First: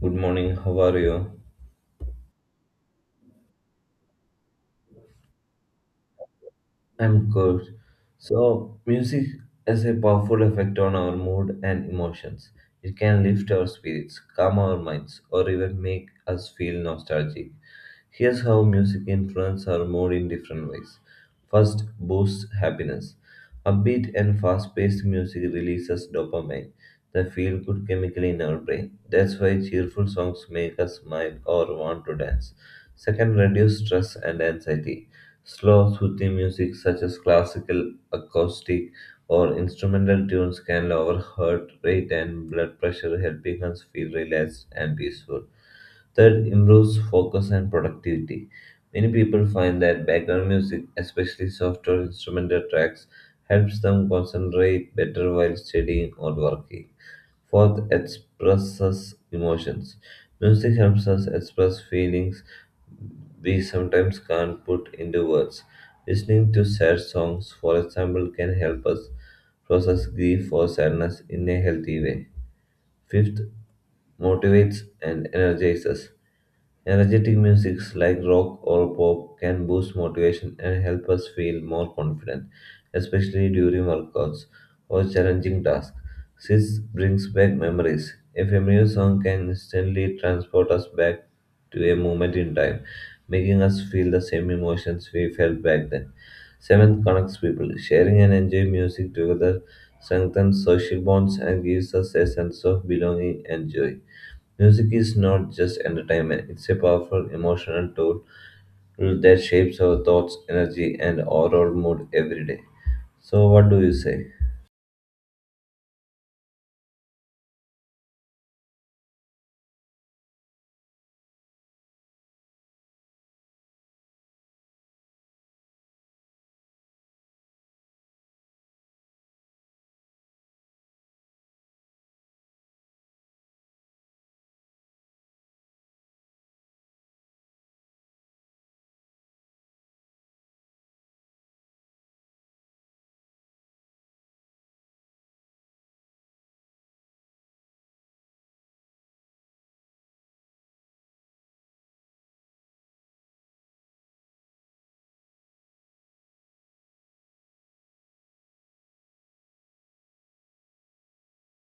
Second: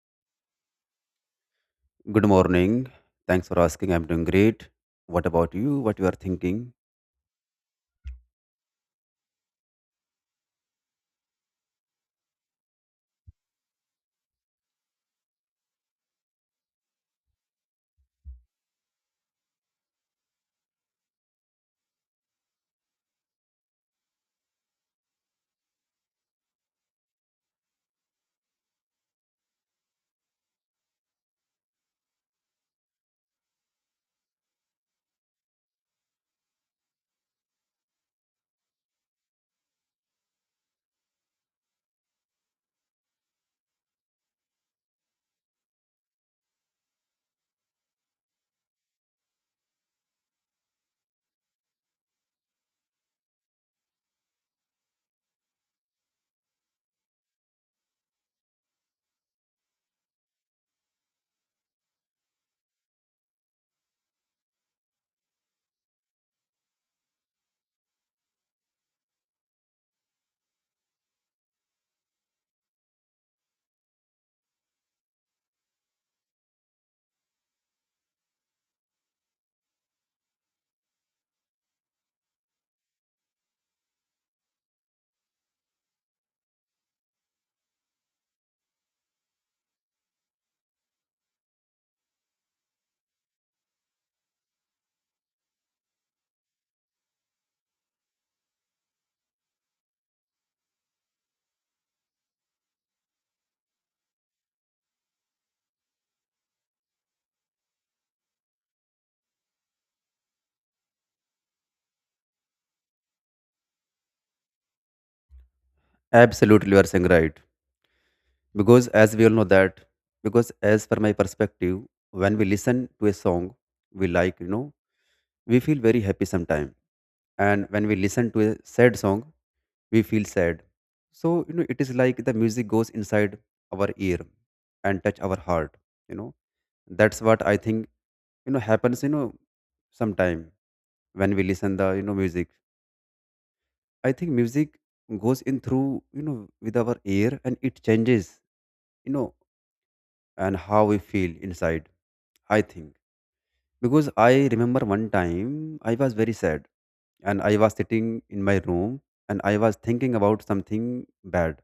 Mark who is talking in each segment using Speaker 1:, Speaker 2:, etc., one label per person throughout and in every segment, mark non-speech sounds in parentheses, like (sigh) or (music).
Speaker 1: Good morning, how are you?
Speaker 2: Good morning. Thanks for asking. I'm doing great. What about you? What you are thinking?
Speaker 1: I'm good. So, music has a powerful effect on our mood and emotions. It can lift our spirits, calm our minds, or even make us feel nostalgic. Here's how music influences our mood in different ways. First, boosts happiness. Upbeat and fast paced music releases dopamine, the feel good chemical in our brain. That's why cheerful songs make us smile or want to dance. Second, reduce stress and anxiety. Slow, soothing music such as classical, acoustic, or instrumental tunes can lower heart rate and blood pressure, helping us feel relaxed and peaceful. Third, improves focus and productivity. Many people find that background music, especially soft or instrumental tracks, helps them concentrate better while studying or working. Fourth, expresses emotions. Music helps us express feelings we sometimes can't put into words. Listening to sad songs, for example, can help us process grief or sadness in a healthy way. Fifth, motivates and energizes. Energetic musics like rock or pop can boost motivation and help us feel more confident, especially during workouts or challenging tasks. This brings back memories. A familiar song can instantly transport us back to a moment in time, making us feel the same emotions we felt back then. Seventh connects people. Sharing and enjoying music together strengthens social bonds and gives us a sense of belonging and joy. Music is not just entertainment, it's a powerful emotional tool that shapes our thoughts, energy, and overall mood every day. So, what do you say?
Speaker 2: Absolutely, you are saying right. Because as we all know that, because as per my perspective, when we listen to a song we like, we feel very happy sometime. And when we listen to a sad song, we feel sad. So you know, it is like the music goes inside our ear and touch our heart, you know. That's what I think, happens, sometime. When we listen the, music, I think music goes in through, with our ear, and it changes, you know and how we feel inside. I think, because I remember one time I was very sad and I was sitting in my room and I was thinking about something bad.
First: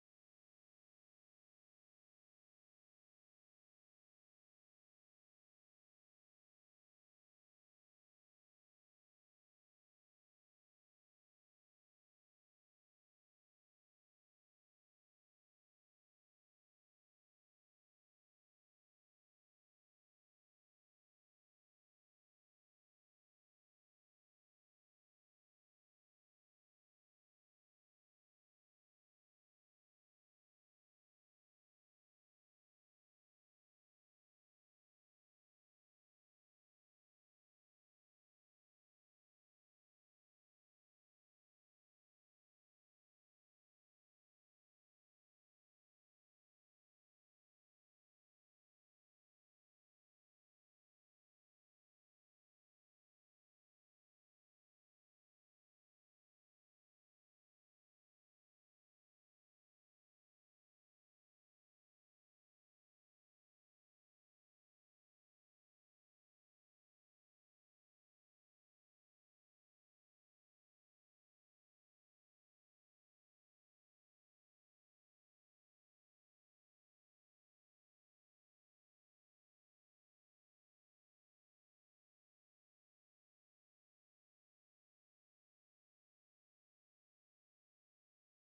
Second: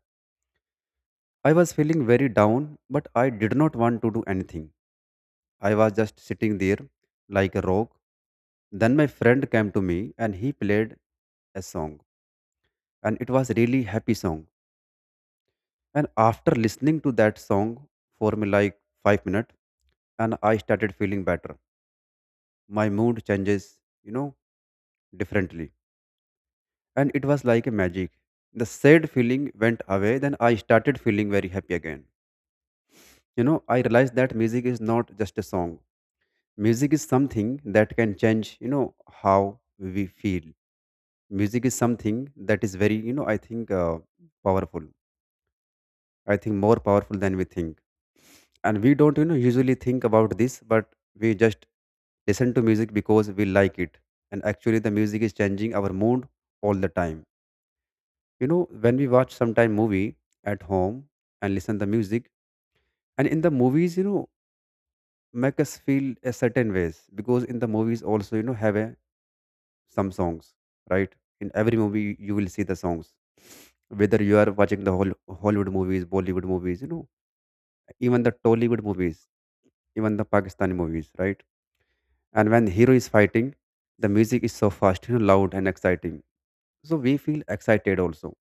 Speaker 2: I was feeling very down, but I did not want to do anything. I was just sitting there like a rock. Then my friend came to me and he played a song, and it was really happy song. And after listening to that song for me like 5 minutes, and I started feeling better. My mood changes, you know, differently. And it was like a magic. The sad feeling went away, then I started feeling very happy again. You know, I realized that music is not just a song. Music is something that can change, you know, how we feel. Music is something that is very, I think powerful. I think more powerful than we think. And we don't, you know, usually think about this, but we just listen to music because we like it. And actually, the music is changing our mood all the time. You know, when we watch sometime movie at home and listen the music, and in the movies, you know, make us feel a certain ways, because in the movies also, you know, have a, some songs, right? In every movie, you will see the songs. Whether you are watching the whole Hollywood movies, Bollywood movies, you know, even the Tollywood movies, even the Pakistani movies, right? And when hero is fighting, the music is so fast, you know, loud and exciting. So we feel excited also.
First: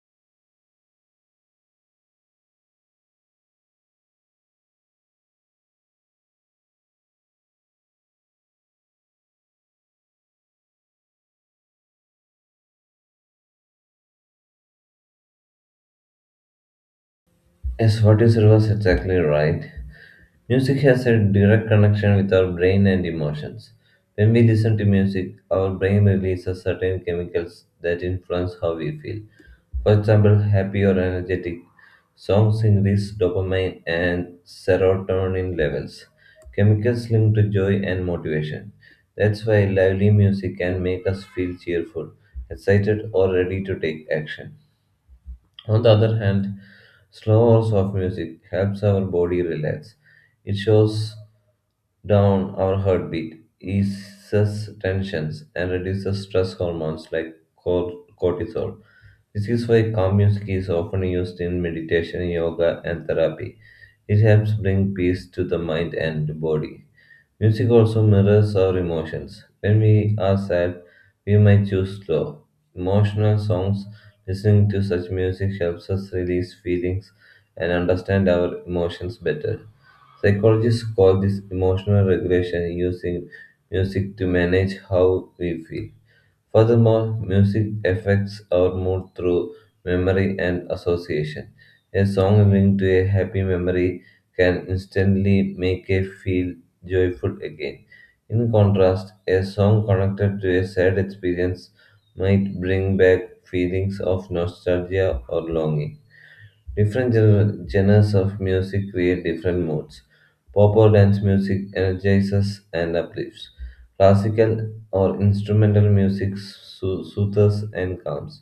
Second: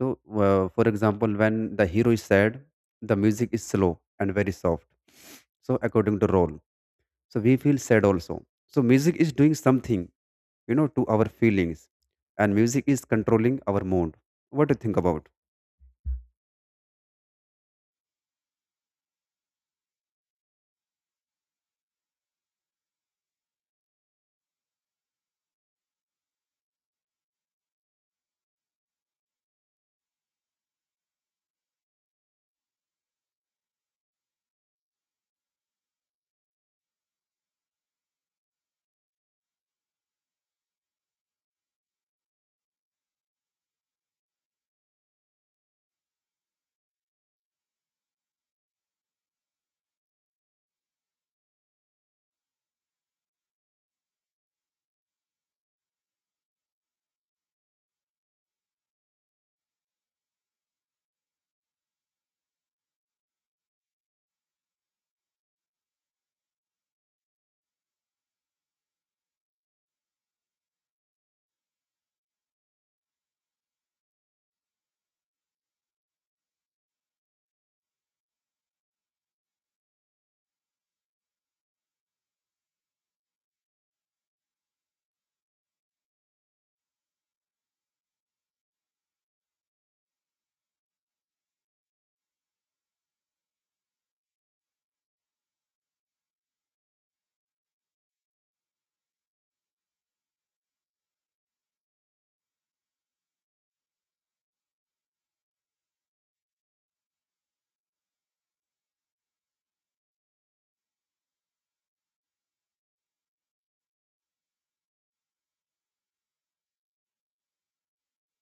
Speaker 2: So for example, when the hero is sad, the music is slow and very soft. So according to role, so we feel sad also. So music is doing something, you know, to our feelings, and music is controlling our mood. What do you think about?
Speaker 1: Yes, what you said was exactly right. Music has a direct connection with our brain and emotions. When we listen to music, our brain releases certain chemicals that influence how we feel. For example, happy or energetic songs increase dopamine and serotonin levels, chemicals linked to joy and motivation. That's why lively music can make us feel cheerful, excited, or ready to take action. On the other hand, slow or soft music helps our body relax. It shows down our heartbeat, eases tensions, and reduces stress hormones like cortisol. This is why calm music is often used in meditation, yoga, and therapy. It helps bring peace to the mind and body. Music also mirrors our emotions. When we are sad, we might choose slow, emotional songs. Listening to such music helps us release feelings and understand our emotions better. Psychologists call this emotional regulation using music to manage how we feel. Furthermore, music affects our mood through memory and association. A song linked to a happy memory can instantly make us feel joyful again. In contrast, a song connected to a sad experience might bring back feelings of nostalgia or longing. Different genres of music create different moods. Pop or dance music energizes and uplifts. Classical or instrumental music soothes and calms.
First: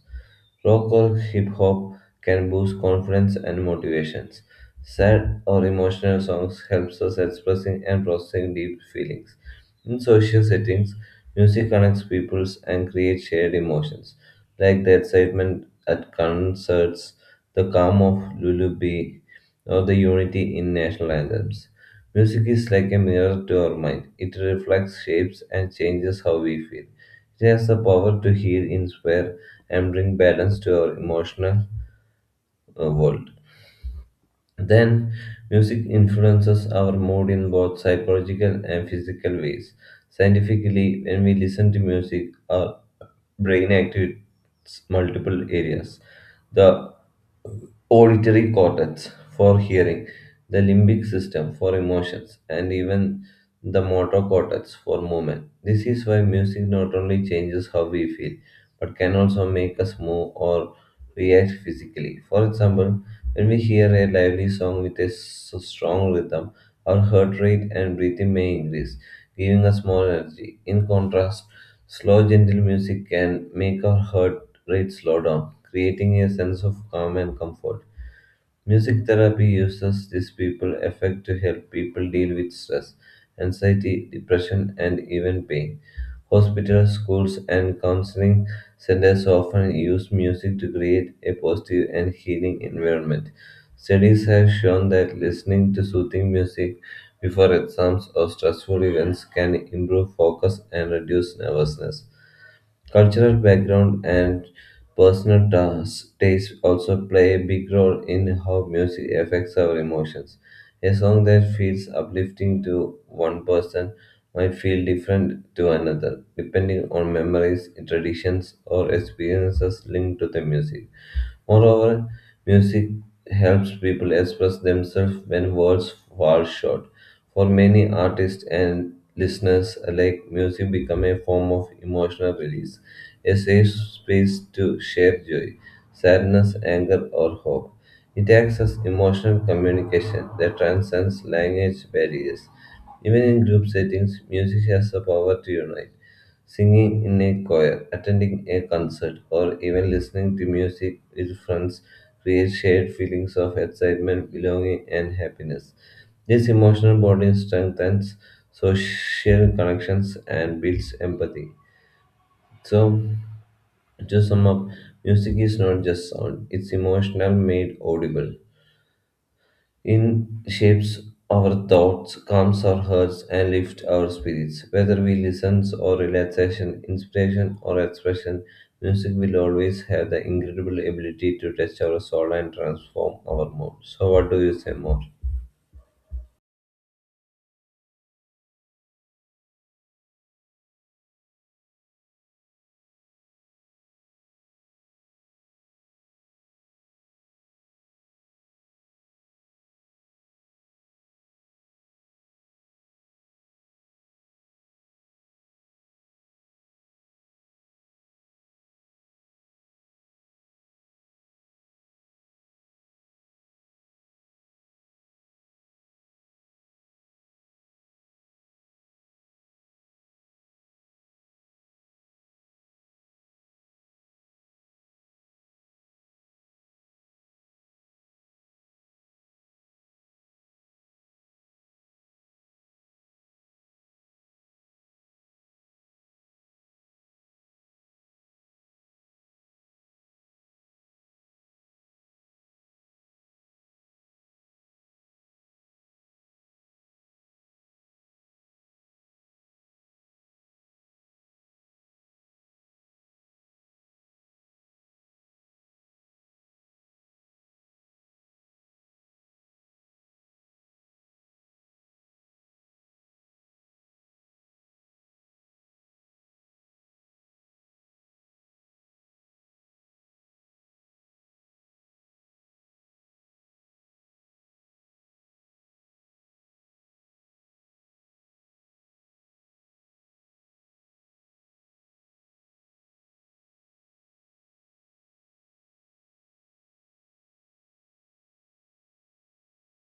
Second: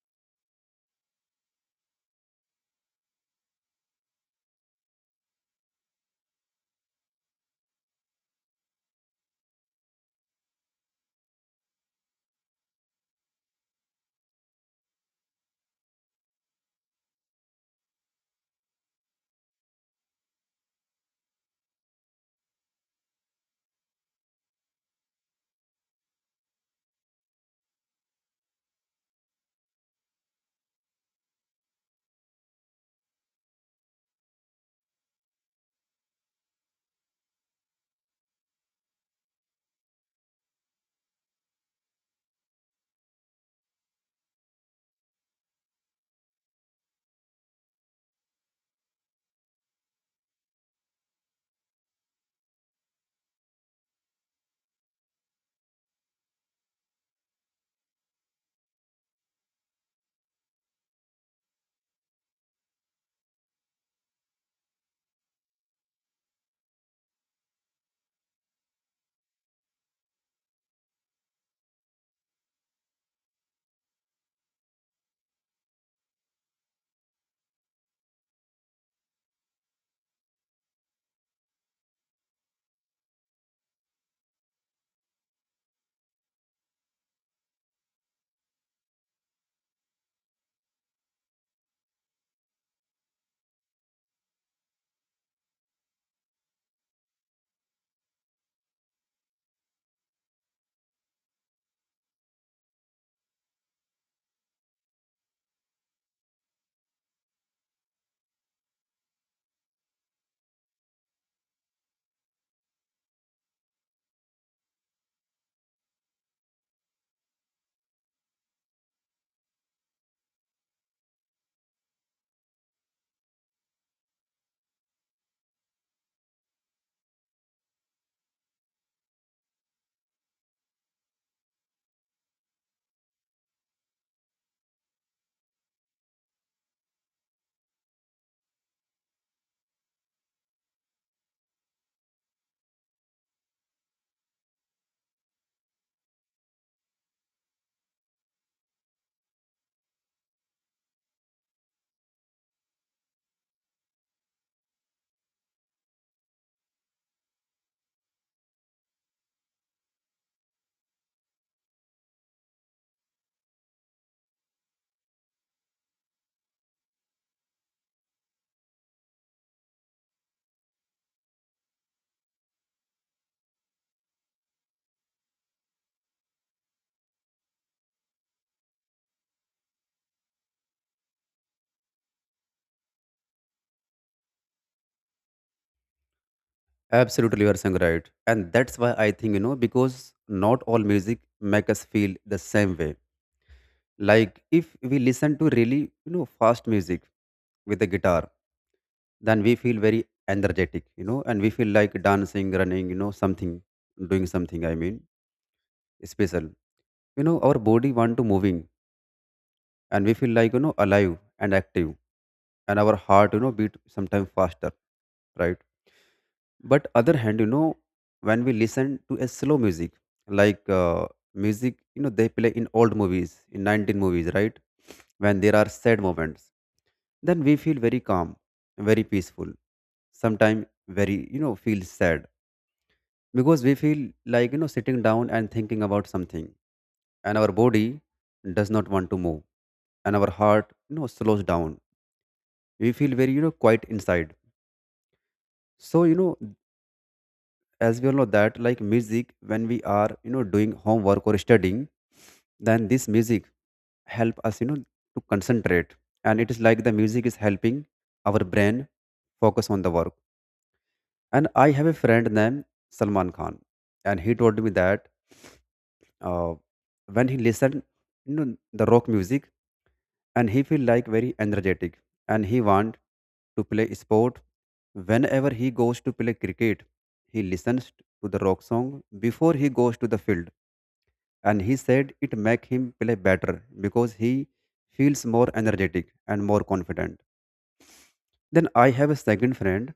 Speaker 1: Rock or hip hop can boost confidence and motivations. Sad or emotional songs helps us expressing and processing deep feelings. In social settings, music connects peoples and creates shared emotions, like the excitement at concerts, the calm of lullaby, or the unity in national anthems. Music is like a mirror to our mind. It reflects, shapes, and changes how we feel. It has the power to heal, inspire, and bring balance to our emotional world. Then, music influences our mood in both psychological and physical ways. Scientifically, when we listen to music, our brain activates multiple areas. The auditory cortex for hearing, the limbic system for emotions, and even the motor cortex for movement. This is why music not only changes how we feel, but can also make us move or react physically. For example, when we hear a lively song with a strong rhythm, our heart rate and breathing may increase, giving us more energy. In contrast, slow, gentle music can make our heart rate slow down, creating a sense of calm and comfort. Music therapy uses these people effect to help people deal with stress, anxiety, depression, and even pain. Hospitals, schools, and counseling centers often use music to create a positive and healing environment. Studies have shown that listening to soothing music before exams or stressful events can improve focus and reduce nervousness. Cultural background and personal taste also play a big role in how music affects our emotions. A song that feels uplifting to one person might feel different to another, depending on memories, traditions, or experiences linked to the music. Moreover, music helps people express themselves when words fall short. For many artists and listeners alike, music becomes a form of emotional release, a safe space to share joy, sadness, anger, or hope. It acts as emotional communication that transcends language barriers. Even in group settings, music has the power to unite. Singing in a choir, attending a concert, or even listening to music with friends creates shared feelings of excitement, belonging, and happiness. This emotional bonding strengthens social connections and builds empathy. So, to sum up, music is not just sound, it's emotional made audible. In shapes our thoughts, calms our hearts, and lifts our spirits. Whether we listen or relaxation, inspiration or expression, music will always have the incredible ability to touch our soul and transform our mood. So, what do you say more?
Speaker 2: Absolutely, you are saying right. And that's why I think, you know because not all music make us feel the same way. Like if we listen to really, you know, fast music with the guitar, then we feel very energetic, you know, and we feel like dancing, running, something, doing something, I mean, special. You know, our body want to moving, and we feel like, you know, alive and active, and our heart, you know, beat sometimes faster, right? But other hand, you know, when we listen to a slow music, like music, you know, they play in old movies, in 19 movies, right? When there are sad moments, then we feel very calm, very peaceful, sometimes very, feel sad, because we feel like, you know, sitting down and thinking about something, and our body does not want to move, and our heart, you know, slows down. We feel very, quiet inside. So you know, as we all know that, like music, when we are, doing homework or studying, then this music help us, you know, to concentrate. And it is like the music is helping our brain focus on the work. And I have a friend named Salman Khan, and he told me that uh, when he listened, you know the rock music, and he feel like very energetic, and he want to play sport. Whenever he goes to play cricket, he listens to the rock song before he goes to the field. And he said it make him play better, because he feels more energetic and more confident. Then I have a second friend,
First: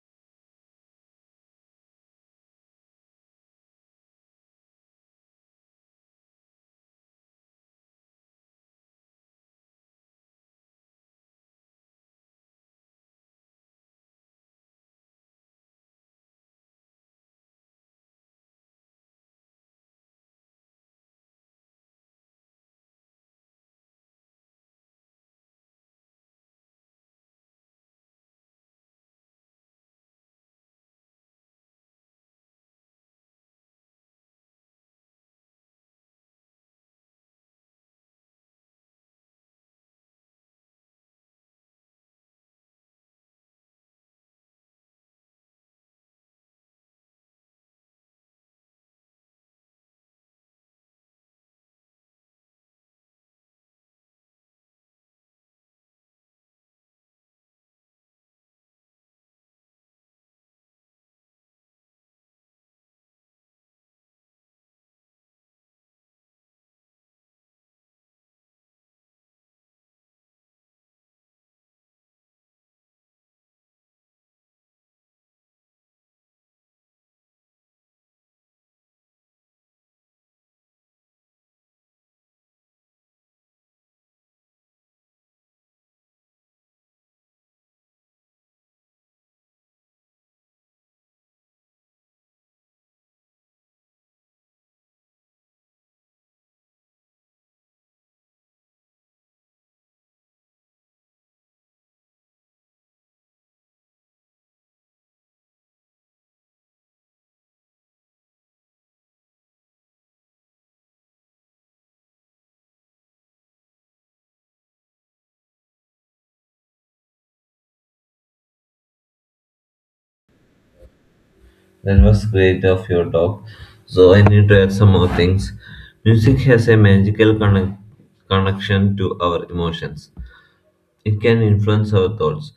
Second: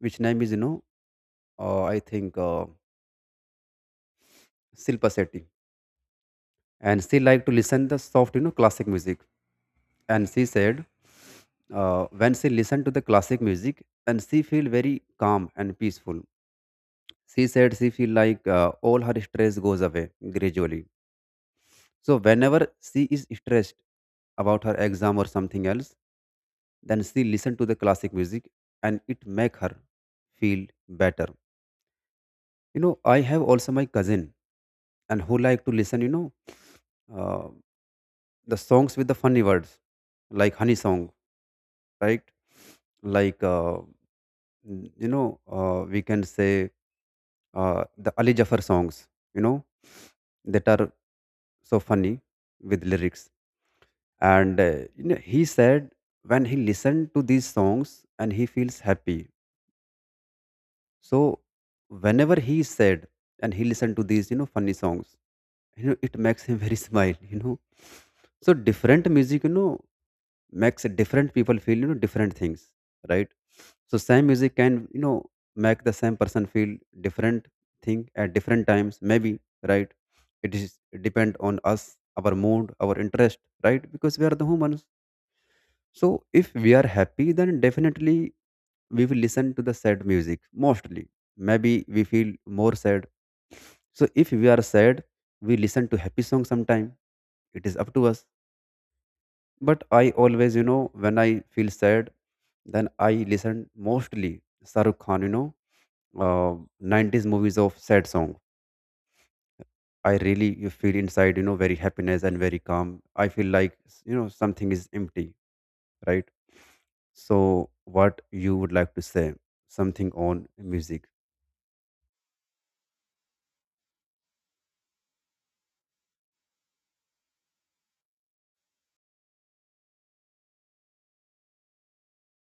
Speaker 2: which name is, I think Shilpa Shetty. And she liked to listen the soft, you know, classic music. And she said, when she listened to the classic music and she feel very calm and peaceful. She said she feel like, all her stress goes away gradually. So whenever she is stressed about her exam or something else, then she listen to the classic music, and it make her feel better. You know, I have also my cousin, and who like to listen, uh, the songs with the funny words, like honey song, right? Like you know, we can say the Ali Jafar songs, you know, that are so funny with lyrics. And you know, he said when he listened to these songs, and he feels happy. So whenever he is sad and he listen to these, you know, funny songs, you know, it makes him very (laughs) smile, you know. So different music, you know, makes different people feel, you know, different things, right? So same music can, you know, make the same person feel different thing at different times, maybe, right? It depend on us, our mood, our interest, right? Because we are the humans. So if we are happy, then definitely we will listen to the sad music mostly, maybe we feel more sad. So if we are sad, we listen to happy song sometime. It is up to us. But I always, you know, when I feel sad, then I listen mostly Sarukh Khan, you know, uh, 90s movies of sad song. I really, you feel inside, you know, very happiness and very calm. I feel like, you know, something is empty, right? So what you would like to say, something on music?
Speaker 1: That was great of your talk. So, I need to add some more things. Music has a magical connection to our emotions. It can influence our thoughts,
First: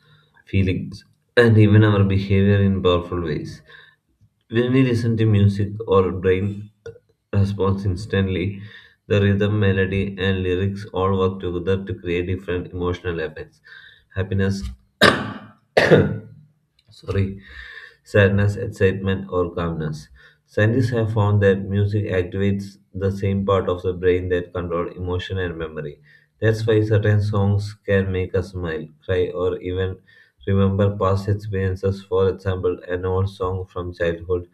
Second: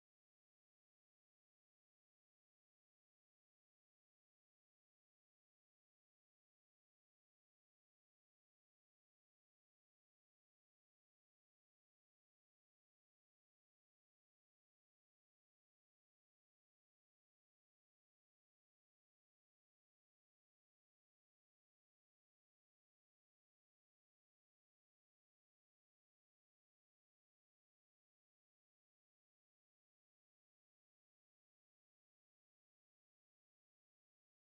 Speaker 1: feelings, and even our behavior in powerful ways. When we listen to music, our brain responds instantly. The rhythm, melody, and lyrics all work together to create different emotional effects. Happiness sorry, sadness, excitement, or calmness. Scientists have found that music activates the same part of the brain that control emotion and memory. That's why certain songs can make us smile, cry, or even remember past experiences. For example, an old song from childhood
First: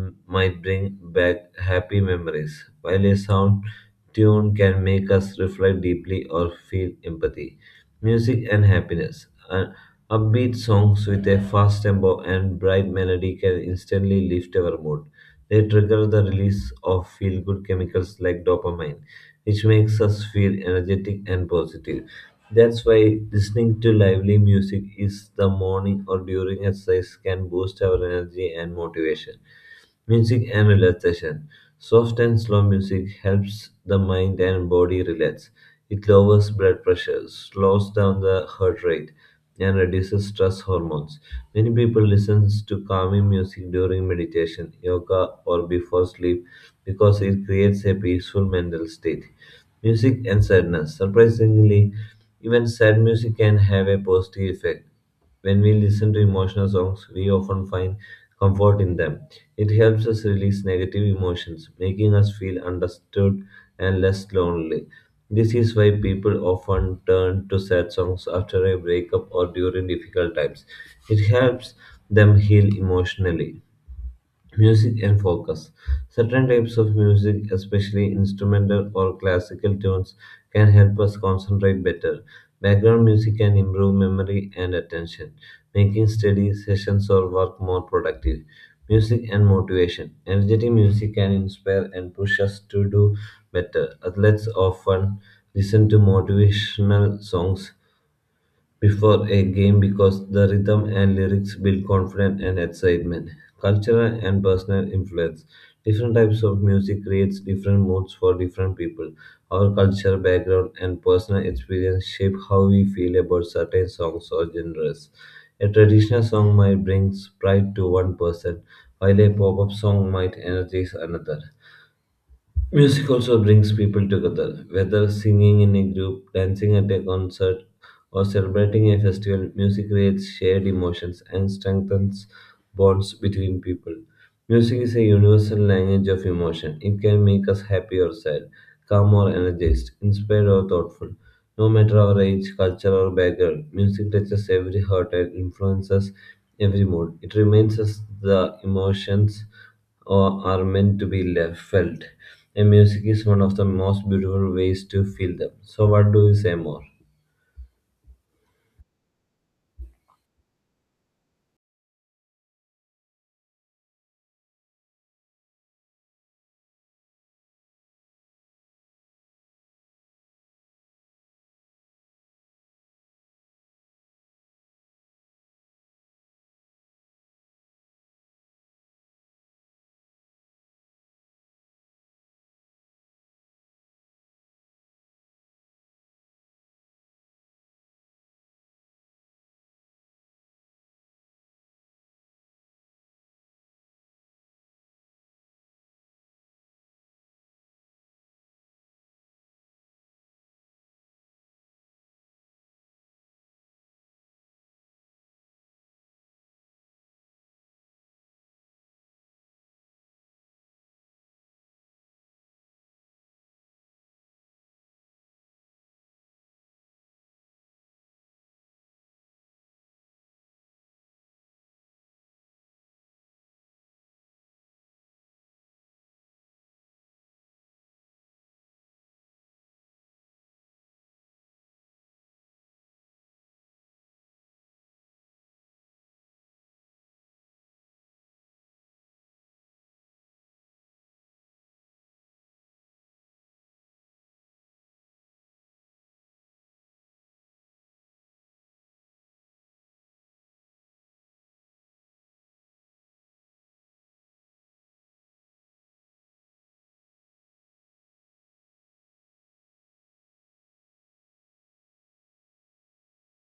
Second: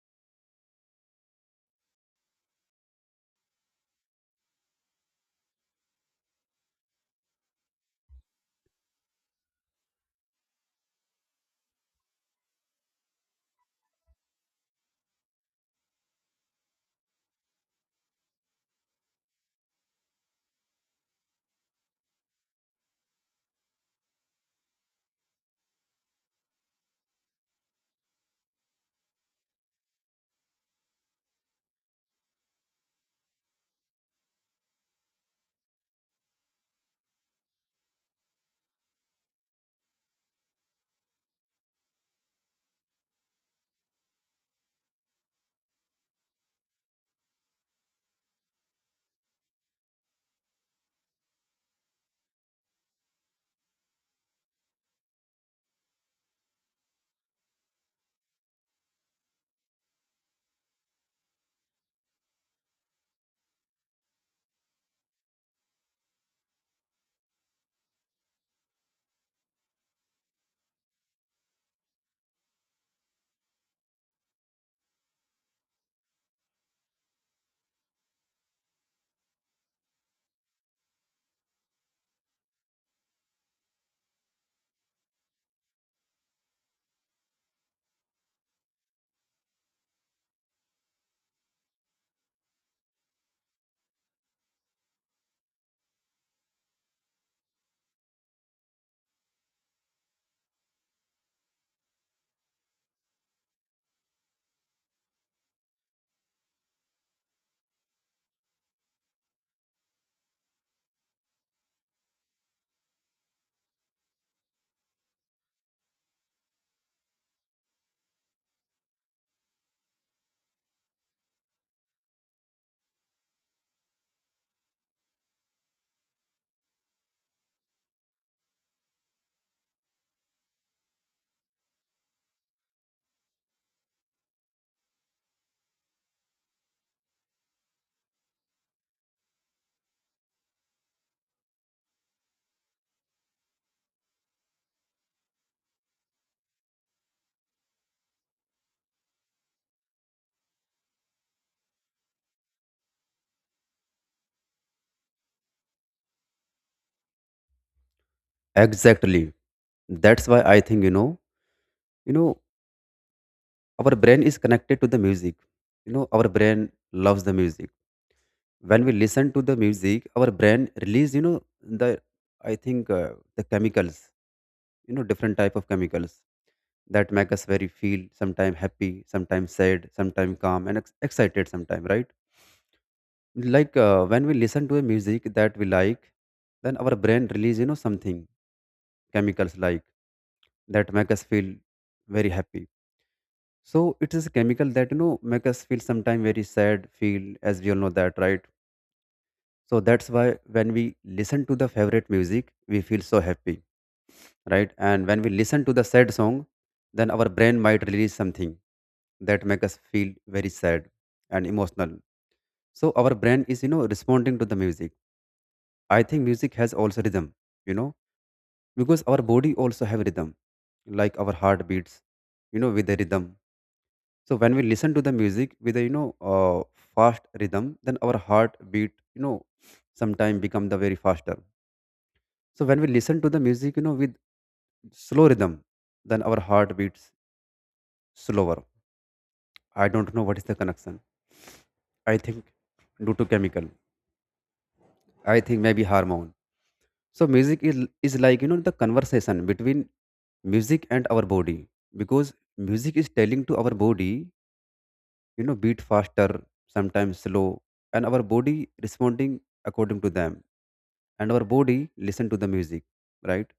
Speaker 1: might bring back happy memories, while a sound tune can make us reflect deeply or feel empathy. Music and happiness. Upbeat songs with a fast tempo and bright melody can instantly lift our mood. They trigger the release of feel good chemicals like dopamine, which makes us feel energetic and positive. That's why listening to lively music is the morning or during exercise can boost our energy and motivation. Music and relaxation. Soft and slow music helps the mind and body relax. It lowers blood pressure, slows down the heart rate, and reduces stress hormones. Many people listen to calming music during meditation, yoga, or before sleep because it creates a peaceful mental state. Music and sadness. Surprisingly, even sad music can have a positive effect. When we listen to emotional songs, we often find comfort in them. It helps us release negative emotions, making us feel understood and less lonely. This is why people often turn to sad songs after a breakup or during difficult times. It helps them heal emotionally. Music and focus. Certain types of music, especially instrumental or classical tunes, can help us concentrate better. Background music can improve memory and attention, making study sessions or work more productive. Music and motivation. Energetic music can inspire and push us to do better. Athletes often listen to motivational songs before a game because the rhythm and lyrics build confidence and excitement. Cultural and personal influence. Different types of music creates different moods for different people. Our culture, background, and personal experience shape how we feel about certain songs or genres. A traditional song might bring pride to one person, while a pop-up song might energize another. Music also brings people together, whether singing in a group, dancing at a concert, or celebrating a festival, music creates shared emotions and strengthens bonds between people. Music is a universal language of emotion. It can make us happy or sad, calm or energized, inspired or thoughtful. No matter our age, culture, or background, music touches every heart and influences every mood. It reminds us the emotions or are meant to be left, felt. And music is one of the most beautiful ways to feel them. So, what do you say more?
Speaker 2: Exactly. That's why I think, you know, our brain is connected to the music. You know, our brain loves the music. When we listen to the music, our brain release, you know, the I think the chemicals, you know, different type of chemicals that make us very feel sometime happy, sometimes sad, sometime calm and excited sometime, right? Like when we listen to a music that we like, then our brain release, you know, something chemicals like that make us feel very happy. So it is a chemical that, you know, make us feel sometime very sad feel, as we all know that, right? So that's why when we listen to the favorite music, we feel so happy, right? And when we listen to the sad song, then our brain might release something that make us feel very sad and emotional. So our brain is, you know, responding to the music. I think music has also rhythm, you know, because our body also have rhythm, like our heart beats, you know, with the rhythm. So when we listen to the music with a, fast rhythm, then our heart beat, you know, sometime become the very faster. So when we listen to the music, you know, with slow rhythm, then our heart beats slower. I don't know what is the connection. I think due to chemical. I think maybe harmony. So music is, like, you know, the conversation between music and our body, because music is telling to our body, you know, beat faster, sometimes slow, and our body responding according to them. And our body listen to the music, right?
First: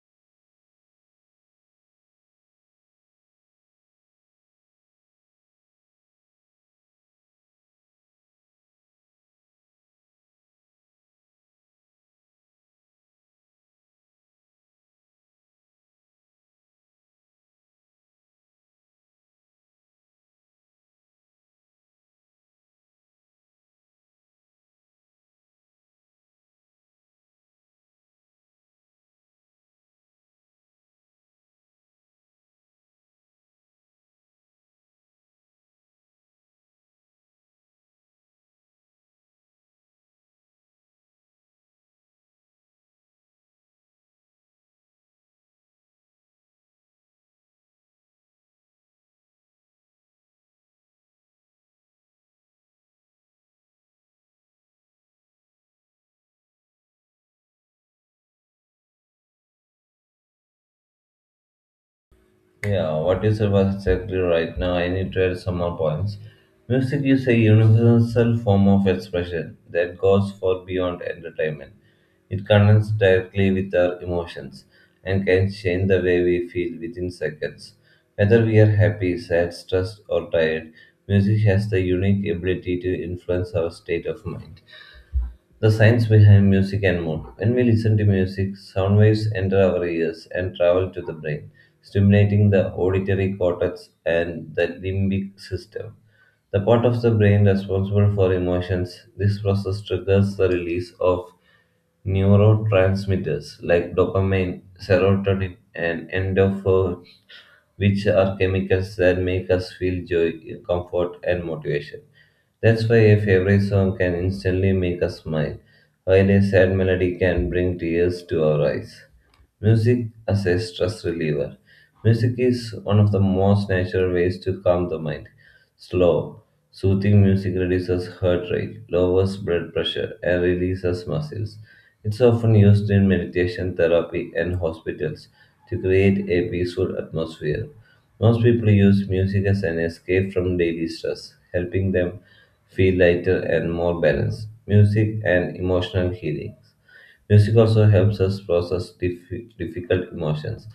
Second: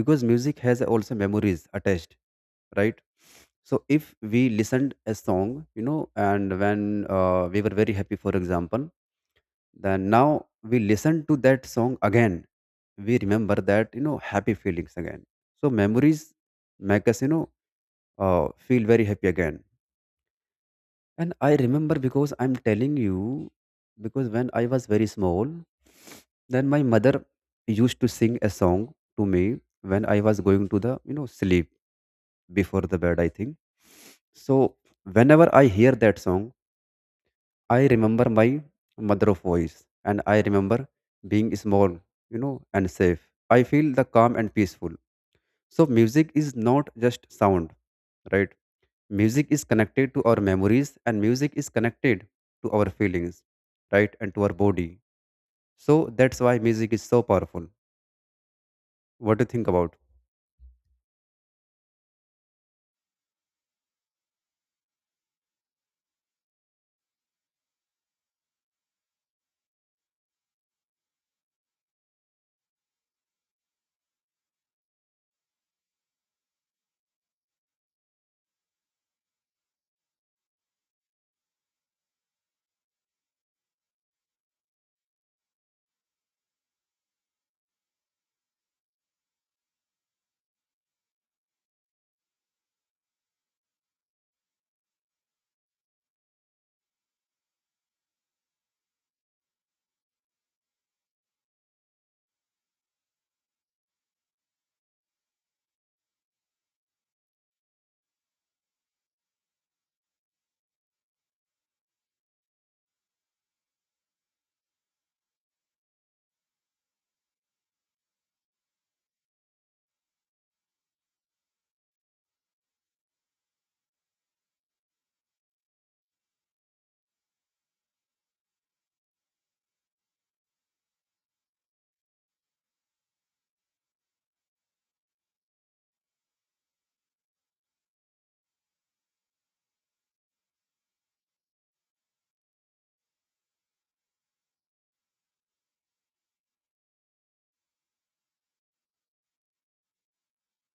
Speaker 2: Because music has also memories attached, right? So if we listened a song, you know, and when we were very happy, for example, then now we listen to that song again, we remember that, you know, happy feelings again. So memories make us, feel very happy again. And I remember, because I'm telling you, because when I was very small, then my mother used to sing a song to me when I was going to the, you know, sleep before the bed, I think. So whenever I hear that song, I remember my mother of voice, and I remember being small, you know, and safe. I feel the calm and peaceful. So music is not just sound, right? Music is connected to our memories, and music is connected to our feelings, right? And to our body. So that's why music is so powerful. What do you think about?
Speaker 1: Yeah, what you said was exactly right. Now I need to add some more points. Music is a universal form of expression that goes far beyond entertainment. It connects directly with our emotions and can change the way we feel within seconds. Whether we are happy, sad, stressed, or tired, music has the unique ability to influence our state of mind. The science behind music and mood. When we listen to music, sound waves enter our ears and travel to the brain, stimulating the auditory cortex and the limbic system. The part of the brain responsible for emotions, this process triggers the release of neurotransmitters like dopamine, serotonin, and endorphin which are chemicals that make us feel joy, comfort, and motivation. That's why a favorite song can instantly make us smile, while a sad melody can bring tears to our eyes. Music as a stress reliever. Music is one of the most natural ways to calm the mind. Slow, soothing music reduces heart rate, lowers blood pressure, and releases muscles. It's often used in meditation therapy and hospitals to create a peaceful atmosphere. Most people use music as an escape from daily stress, helping them feel lighter and more balanced. Music and emotional healing. Music also helps us process difficult emotions.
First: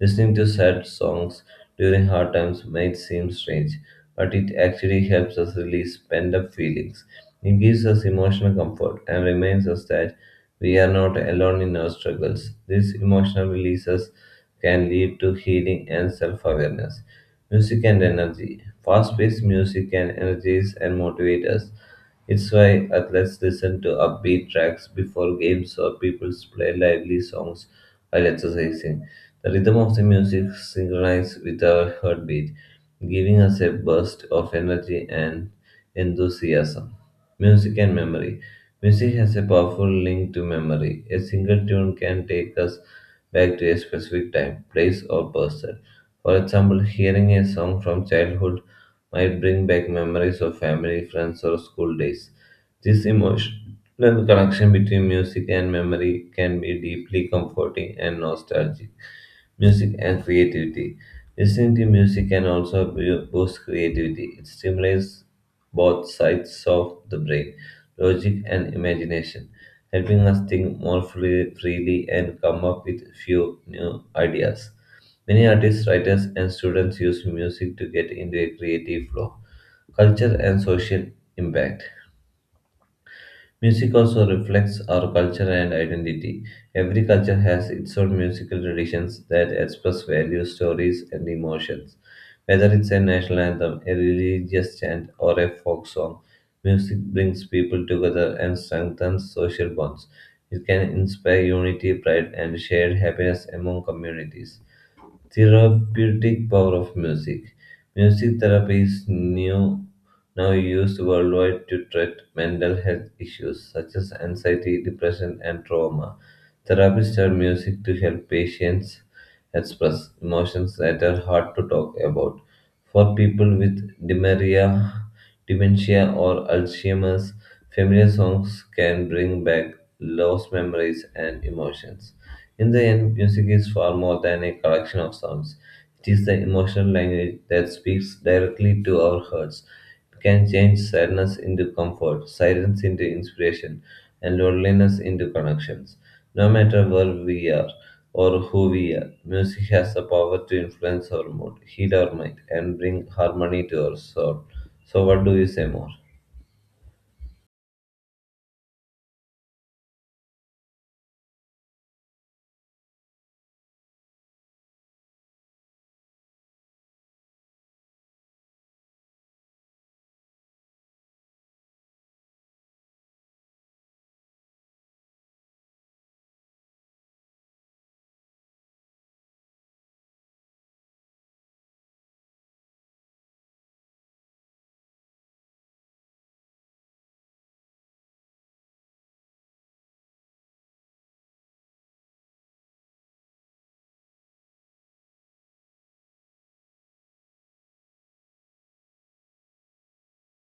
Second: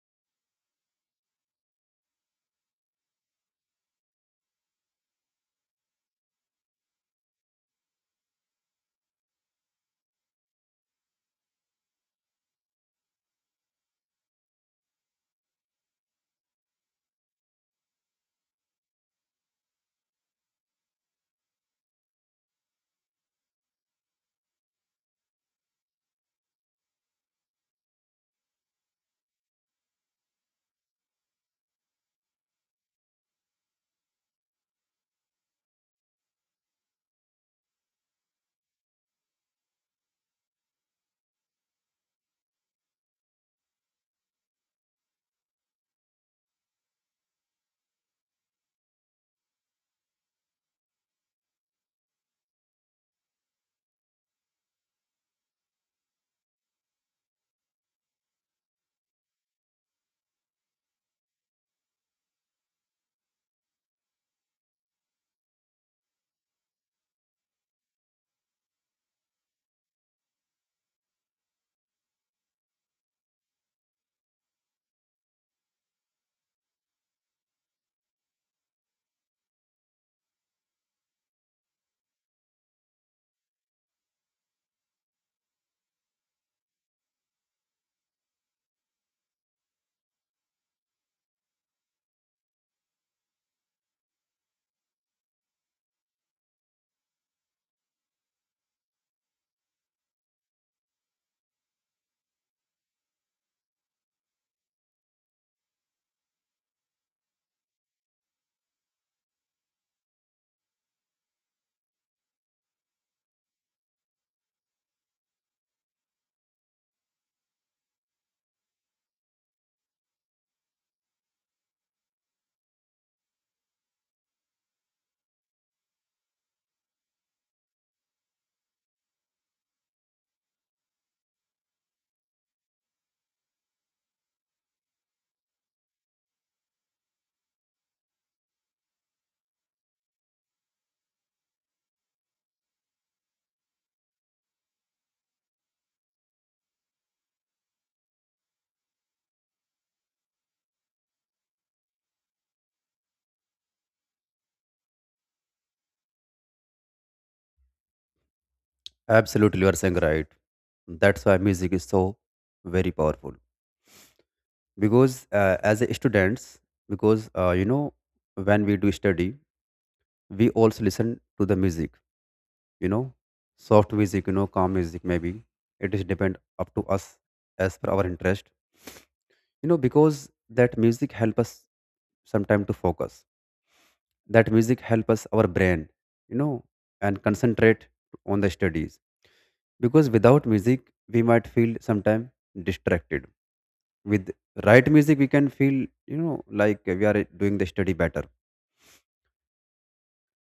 Speaker 1: Listening to sad songs during hard times might seem strange, but it actually helps us release pent up feelings. It gives us emotional comfort and reminds us that we are not alone in our struggles. These emotional releases can lead to healing and self awareness. Music and energy. Fast paced music can energize and motivate us. It's why athletes listen to upbeat tracks before games or people play lively songs while exercising. The rhythm of the music synchronizes with our heartbeat, giving us a burst of energy and enthusiasm. Music and memory. Music has a powerful link to memory. A single tune can take us back to a specific time, place, or person. For example, hearing a song from childhood might bring back memories of family, friends, or school days. This emotional connection between music and memory can be deeply comforting and nostalgic. Music and creativity. Listening to music can also boost creativity. It stimulates both sides of the brain, logic and imagination, helping us think more freely and come up with few new ideas. Many artists, writers, and students use music to get into a creative flow, culture, and social impact. Music also reflects our culture and identity. Every culture has its own musical traditions that express values, stories, and emotions. Whether it's a national anthem, a religious chant, or a folk song, music brings people together and strengthens social bonds. It can inspire unity, pride, and shared happiness among communities. Therapeutic power of music. Music therapy is now used worldwide to treat mental health issues such as anxiety, depression, and trauma. Therapists are music to help patients express emotions that are hard to talk about. For people with dementia, dementia or Alzheimer's, familiar songs can bring back lost memories and emotions. In the end, music is far more than a collection of sounds. It is the emotional language that speaks directly to our hearts. It can change sadness into comfort, silence into inspiration, and loneliness into connections. No matter where we are or who we are, music has the power to influence our mood, heal our mind, and bring harmony to our soul. So, what do you say more?
Speaker 2: Absolutely, you are saying right. That's why music is so very powerful. Because as a students, because you know, when we do study, we also listen to the music, you know, soft music, you know, calm music, maybe. It is depend up to us, as per our interest. You know, because that music help us sometime to focus. That music helps us our brain, you know, and concentrate on the studies. Because without music, we might feel sometime distracted. With right music, we can feel like we are doing the study better.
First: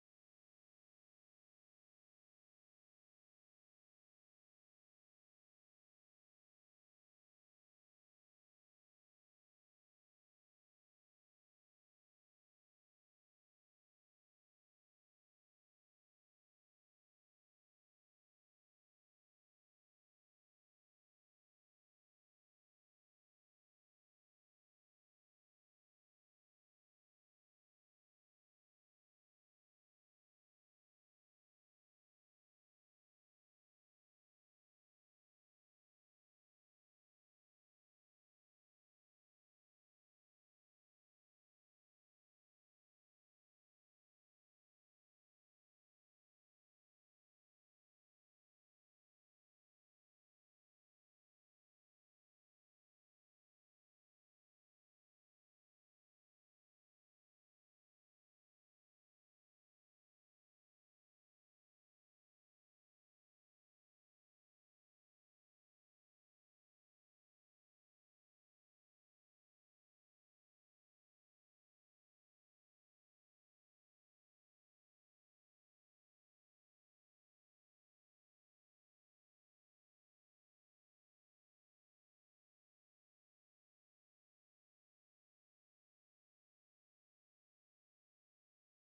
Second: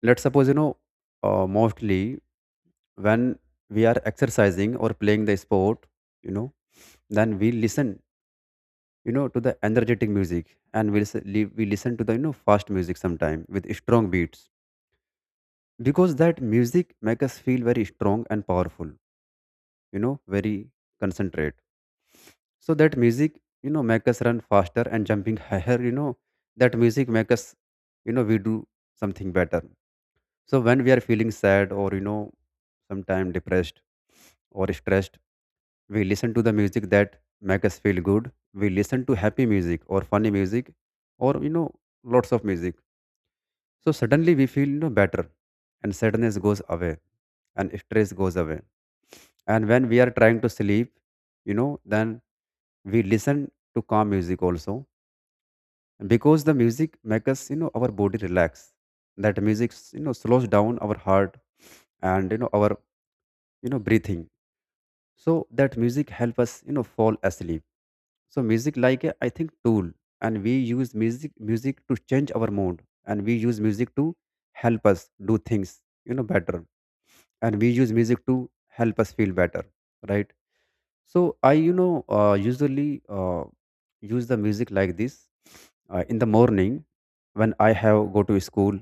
Speaker 2: Let's suppose mostly when we are exercising or playing the sport, you know, then we listen to the energetic music and we listen to the fast music sometime with strong beats because that music make us feel very strong and powerful, very concentrate. So that music make us run faster and jumping (laughs) higher, that music make us, we do something better. So when we are feeling sad or sometime depressed or stressed, we listen to the music that make us feel good. We listen to happy music or funny music or lots of music. So suddenly we feel, better, and sadness goes away, and stress goes away. And when we are trying to sleep, then we listen to calm music also, because the music makes us, our body relax. That music slows down our heart and our breathing. So that music help us fall asleep. So music like a, I think, tool, and we use music to change our mood, and we use music to help us do things, better, and we use music to help us feel better, right? So I usually use the music like this in the morning when I have go to school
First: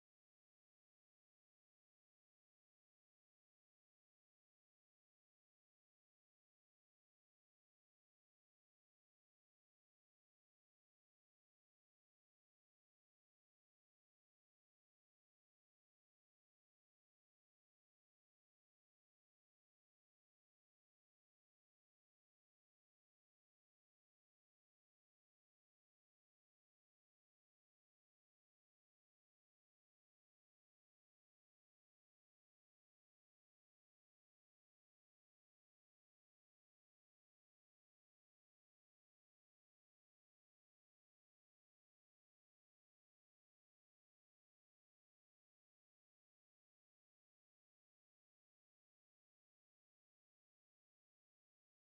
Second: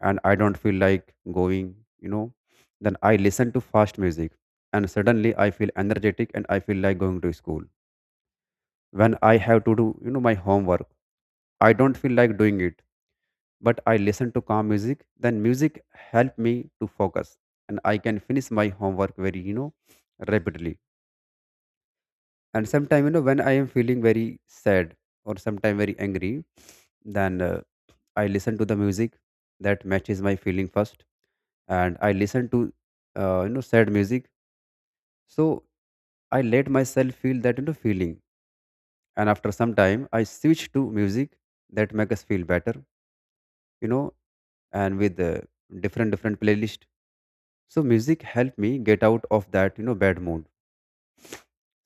Speaker 2: and I don't feel like going, then I listen to fast music and suddenly I feel energetic and I feel like going to school. When I have to do, my homework, I don't feel like doing it, but I listen to calm music, then music help me to focus and I can finish my homework very, rapidly. And sometime, when I am feeling very sad, or sometime very angry, then I listen to the music that matches my feeling first, and I listen to sad music. So I let myself feel that, feeling, and after some time I switch to music that make us feel better, you know and with different different playlist. So music helped me get out of that, bad mood.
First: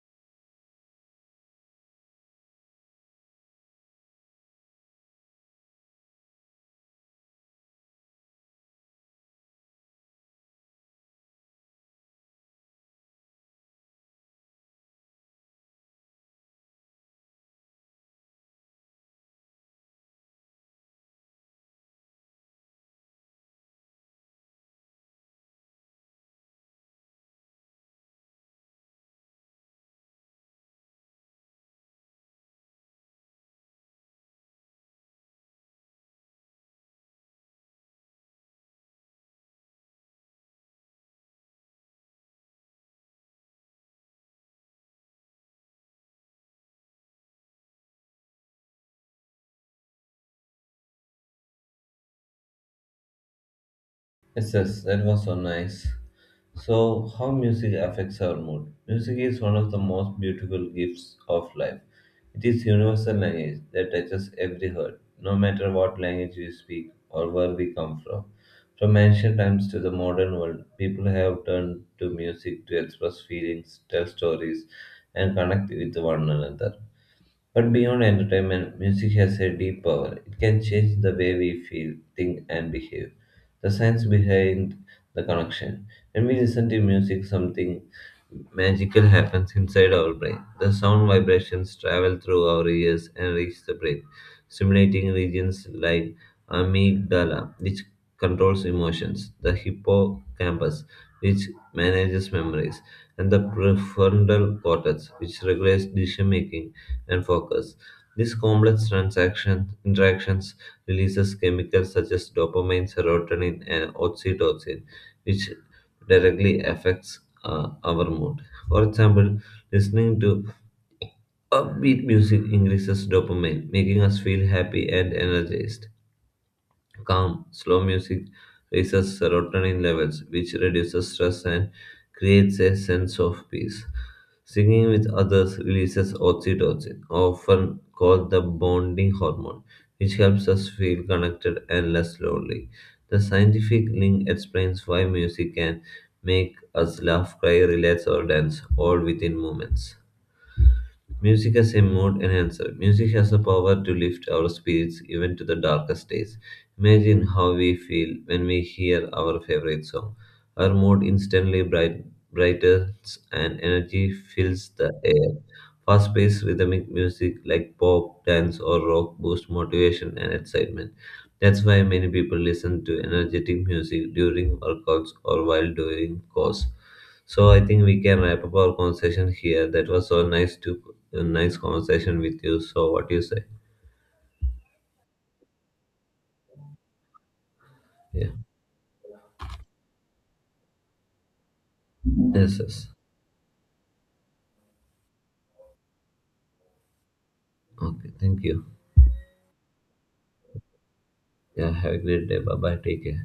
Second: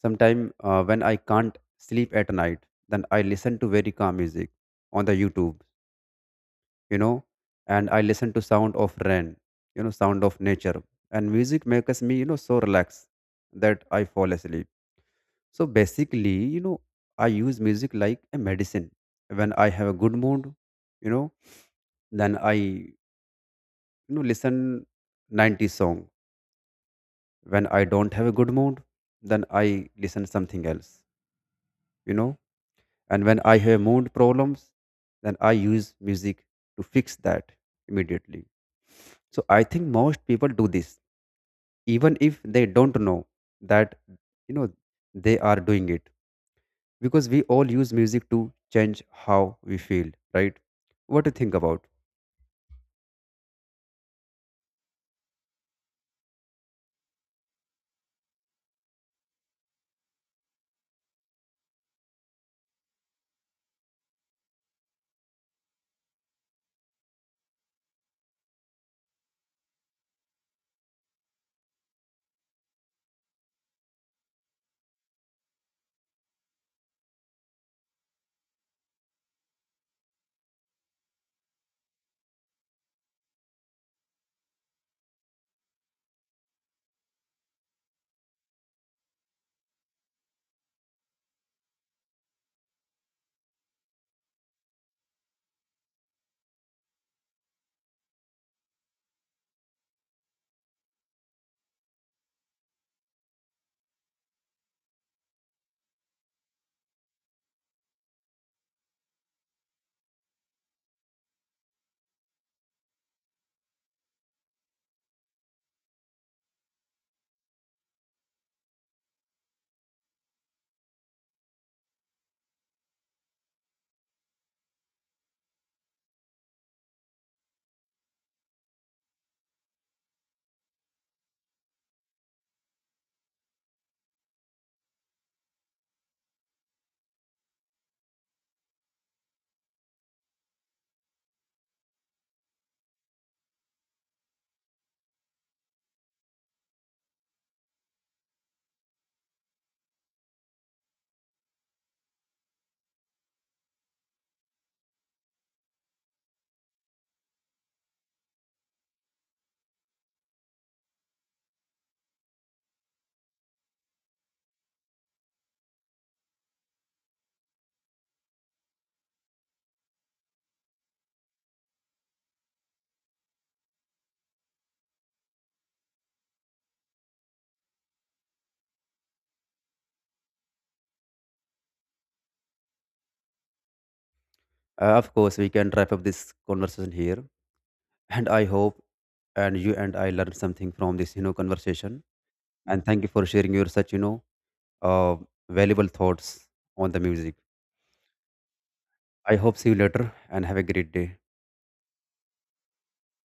Speaker 2: Sometimes when I can't sleep at night, then I listen to very calm music on the YouTube, you know, and I listen to sound of rain, sound of nature, and music makes me, so relaxed that I fall asleep. So basically, you know, I use music like a medicine. When I have a good mood, you know, then I listen 90 song. When I don't have a good mood, then I listen something else. You know and when I have mood problems, then I use music to fix that immediately. So I think most people do this, even if they don't know that, you know they are doing it, because we all use music to change how we feel, right? What do you think about
Speaker 1: Yes, yes, that was so nice. So, how music affects our mood? Music is one of the most beautiful gifts of life. It is universal language that touches every heart, no matter what language we speak or where we come from. From ancient times to the modern world, people have turned to music to express feelings, tell stories, and connect with one another. But beyond entertainment, music has a deep power. It can change the way we feel, think, and behave. The science behind the connection. When we listen to music, something magical happens inside our brain. The sound vibrations travel through our ears and reach the brain, stimulating regions like amygdala, which controls emotions, the hippocampus, which manages memories, and the prefrontal cortex, which regulates decision making and focus. This complex interactions releases chemicals such as dopamine, serotonin, and oxytocin, which directly affects our mood. For example, listening to upbeat music increases dopamine, making us feel happy and energized. Calm, slow music raises serotonin levels, which reduces stress and creates a sense of peace. Singing with others releases oxytocin, often called the bonding hormone, which helps us feel connected and less lonely. The scientific link explains why music can make us laugh, cry, relax, or dance all within moments. Music as a mood enhancer. Music has the power to lift our spirits even to the darkest days. Imagine how we feel when we hear our favorite song. Our mood instantly brightens and energy fills the air. Fast paced rhythmic music like pop, dance, or rock boosts motivation and excitement. That's why many people listen to energetic music during workouts or while doing chores. So I think we can wrap up our conversation here. That was so nice to a nice conversation with you. So, what you say?
Speaker 2: of course we can wrap up this conversation here, and
Speaker 1: Yeah.
Speaker 2: I hope and you and I learned something from this, conversation,
Speaker 1: Yes,
Speaker 2: and
Speaker 1: yes.
Speaker 2: thank you for sharing your such, uh, valuable thoughts on the music.
Speaker 1: Okay. Thank you.
Speaker 2: I hope see you later and have a great day.
Speaker 1: Yeah. Have a great day. Bye bye. Take care.